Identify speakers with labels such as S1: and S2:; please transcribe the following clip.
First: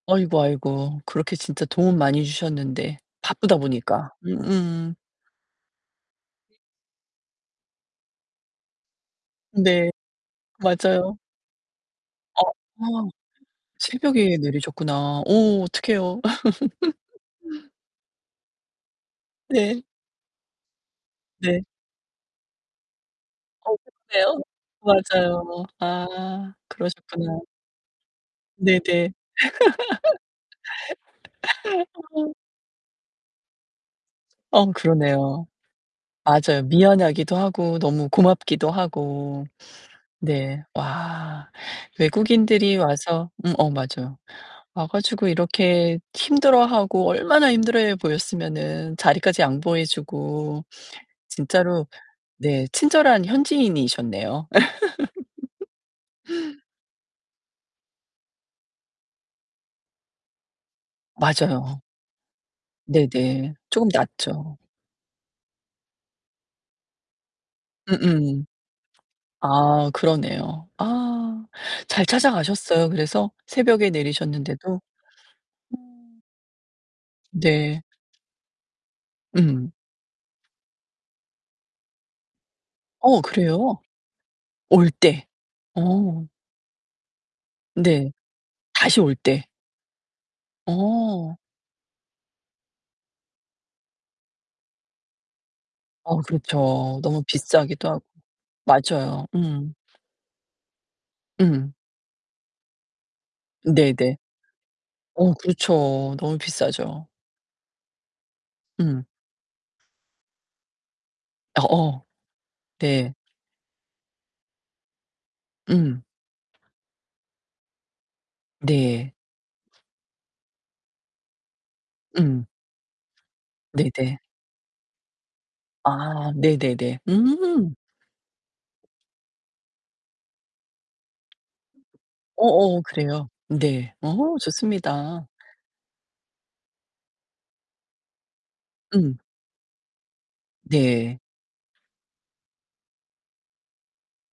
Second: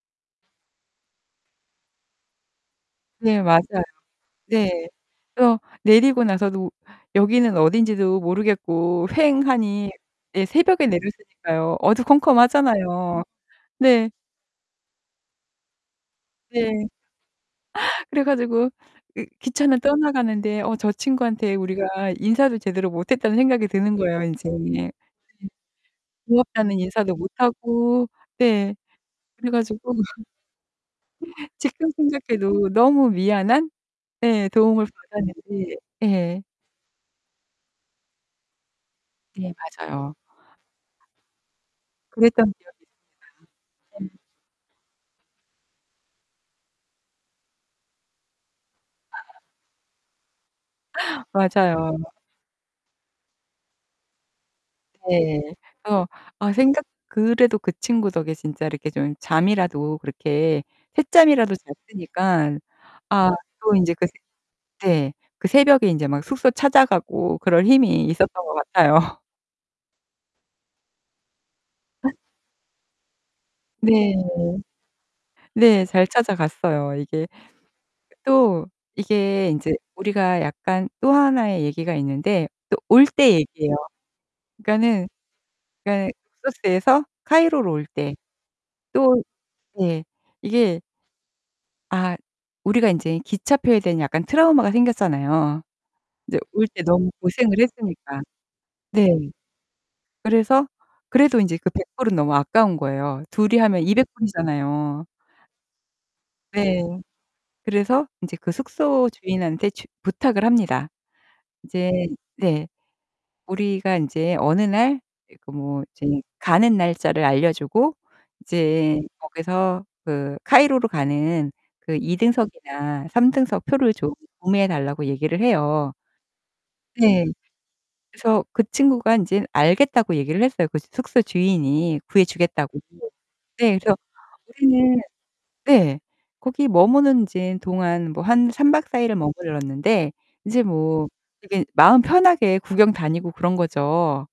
S1: 아이고 아이고. 그렇게 진짜 도움 많이 주셨는데.
S2: 네,
S1: 바쁘다
S2: 맞아요.
S1: 보니까.
S2: 네.
S1: 음음.
S2: 그래서 내리고 나서도 여기는 어딘지도 모르겠고
S1: 네,
S2: 휑하니. 네, 새벽에
S1: 맞아요.
S2: 내렸으니까요.
S1: 어.
S2: 어두컴컴하잖아요. 네.
S1: 새벽에 내리셨구나. 어 어떡해요.
S2: 네. 그래 가지고 이 기차는
S1: 네.
S2: 떠나가는데 어 저 친구한테
S1: 네.
S2: 우리가 인사도 제대로 못 했다는 생각이
S1: 어?
S2: 드는 거예요,
S1: [unintelligible]
S2: 인제. 네
S1: 맞아요. 아,
S2: 고맙다는 인사도 못
S1: 그러셨구나.
S2: 하고, 네.
S1: 네네.
S2: 그래 가지고 지금
S1: 아.
S2: 생각해도 너무 미안한? 예,
S1: 어,
S2: 도움을
S1: 그러네요.
S2: 받았는지. 예.
S1: 맞아요. 미안하기도 하고 너무 고맙기도 하고.
S2: 네, 맞아요.
S1: 네. 와.
S2: 그랬던
S1: 외국인들이
S2: 기억이
S1: 와서 음 어
S2: 있습니다.
S1: 맞아요.
S2: 네.
S1: 와 가지고 이렇게 힘들어하고 얼마나 힘들어해 보였으면은 자리까지 양보해 주고. 진짜로
S2: 맞아요.
S1: 네, 친절한 현지인이셨네요.
S2: 네. 그래서 아 생각 그래도 그 친구 덕에 진짜 이렇게 좀 잠이라도 그렇게 샛잠이라도
S1: 맞아요.
S2: 잤으니까.
S1: 네,
S2: 아
S1: 네.
S2: 또
S1: 쪼금
S2: 인제 그
S1: 낫죠.
S2: 새 네. 그 새벽에 인제 막 숙소 찾아가고 그럴 힘이 있었던
S1: 음음.
S2: 것 같아요.
S1: 아 그러네요. 아 잘 찾아가셨어요, 그래서? 새벽에
S2: 네.
S1: 내리셨는데도?
S2: 네. 잘
S1: 어.
S2: 찾아갔어요. 이게
S1: 네.
S2: 또 이게
S1: 음.
S2: 인제 우리가 약간 또 하나의 얘기가 있는데 또 올
S1: 어,
S2: 때 얘기예요.
S1: 그래요? 올
S2: 그러니까는
S1: 때.
S2: 그러니까
S1: 어.
S2: 룩소스에서 카이로로 올
S1: 네.
S2: 때
S1: 다시 올
S2: 또
S1: 때.
S2: 네. 이게
S1: 어.
S2: 아 우리가 인제 기차표에 대한 약간 트라우마가 생겼잖아요.
S1: 어,
S2: 이제 올 때
S1: 그렇죠.
S2: 너무
S1: 너무
S2: 고생을
S1: 비싸기도 하고.
S2: 했으니까. 네.
S1: 맞아요. 음.
S2: 그래서 그래도 인제 그
S1: 음.
S2: 100 불은 너무 아까운 거예요. 둘이 하면 200
S1: 네네.
S2: 불이잖아요.
S1: 어, 그렇죠. 너무
S2: 네.
S1: 비싸죠.
S2: 그래서 인제 그
S1: 음.
S2: 숙소 주인한테 주 부탁을 합니다.
S1: 어어.
S2: 이제 네.
S1: 네.
S2: 우리가 인제 어느 날 그러니까 뭐
S1: 음.
S2: 이제 가는 날짜를 알려 주고 이제
S1: 네.
S2: 거기서 그 카이로로 가는 그 2
S1: 음.
S2: 등석이나 3 등석 표를 좀
S1: 네네.
S2: 구매해 달라고 얘기를 해요.
S1: 아. 네네네.
S2: 네.
S1: 음.
S2: 그래서 그 친구가 인제 알겠다고 얘기를 했어요, 그 숙소 주인이. 구해 주겠다고.
S1: 어어, 그래요.
S2: 네.
S1: 네.
S2: 그래서
S1: 어,
S2: 우리는
S1: 좋습니다.
S2: 네. 거기 머무는 이제 동안 뭐 한 3 박 4 일을
S1: 음.
S2: 머물렀는데 이제 뭐
S1: 네.
S2: 되게 마음 편하게 구경 다니고 그런 거죠.